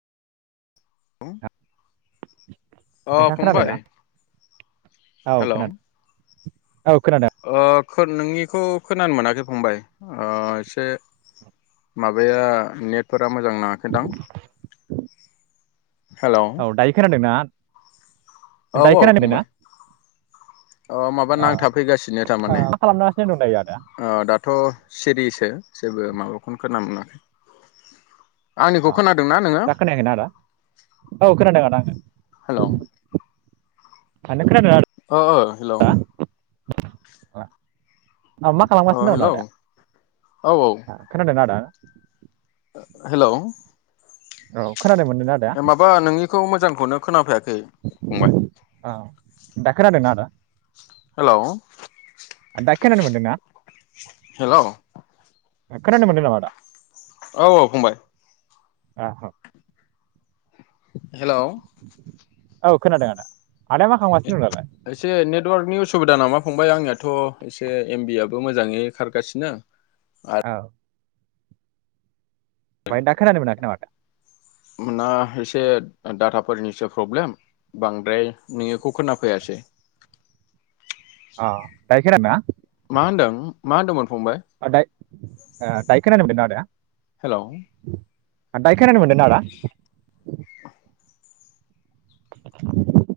औ अ नोंथाङा खोनादोंना फंबाय औ हेल' खोनादों औ खोनादों। ओ खो नोंनिखौ खोनानो मोनाखै फंबाय ओ एसे माबाया नेटफोरा मोजां नाङाखैदां। हेल' औ दायो खोनादोंना? औ दायो औ खोनादों ना फंबाय। अ माबा औ नांथाफैगासिनो ओ, थारमाने। मा खालामगासिनो दं दायो आदाया ओ दाथ' सिरियैसो जेबो माबाखौनो खोनानो मोना। आ खोनादोंना नोङो दा खोनायाखैना आदा? औ खोनादों आदा। हेल' ओ खोनादोंना? ओ ओ हेलौ [unintelligible] औ मा अ खालामगासिनो दं दा हेल' औ आदाया खोनादों आदा? ओ हेलौ औ खोनानो मोनदोंना आदाया माबा नोंनिखौ मोजांखौनो खोनाफैयाखै। फंबाय औ दा खोनादोंना आदा। हेलौ आ दा खोनानो मोनदोंना। हेलौ। ओ खोनानो मोन्दों नामा आदा। औ औ फंबाय। आहो हेलौ औ खोनादों आदा। आदाया मा खालामगासिनो दं दालाय एसे नेटवार्कनि उसुबिदा नामा? फंबाय आंनियाथ' एसे एमबि आबो मोजाङै खारगासिनो औ। ओम दा खोनानो मोनाखै नामा? ना एसे डाटाफोरनिसो प्रब्लेम बांद्राय नोंनिखौ खोनाफैयासै। [inaudible] औ दायो खोनादोंना? मा होनदों मोन? ओ दायो खोनानो मोनदोंना? आदाया। हेल'। दायो खोनानो मोनदों ना आदा?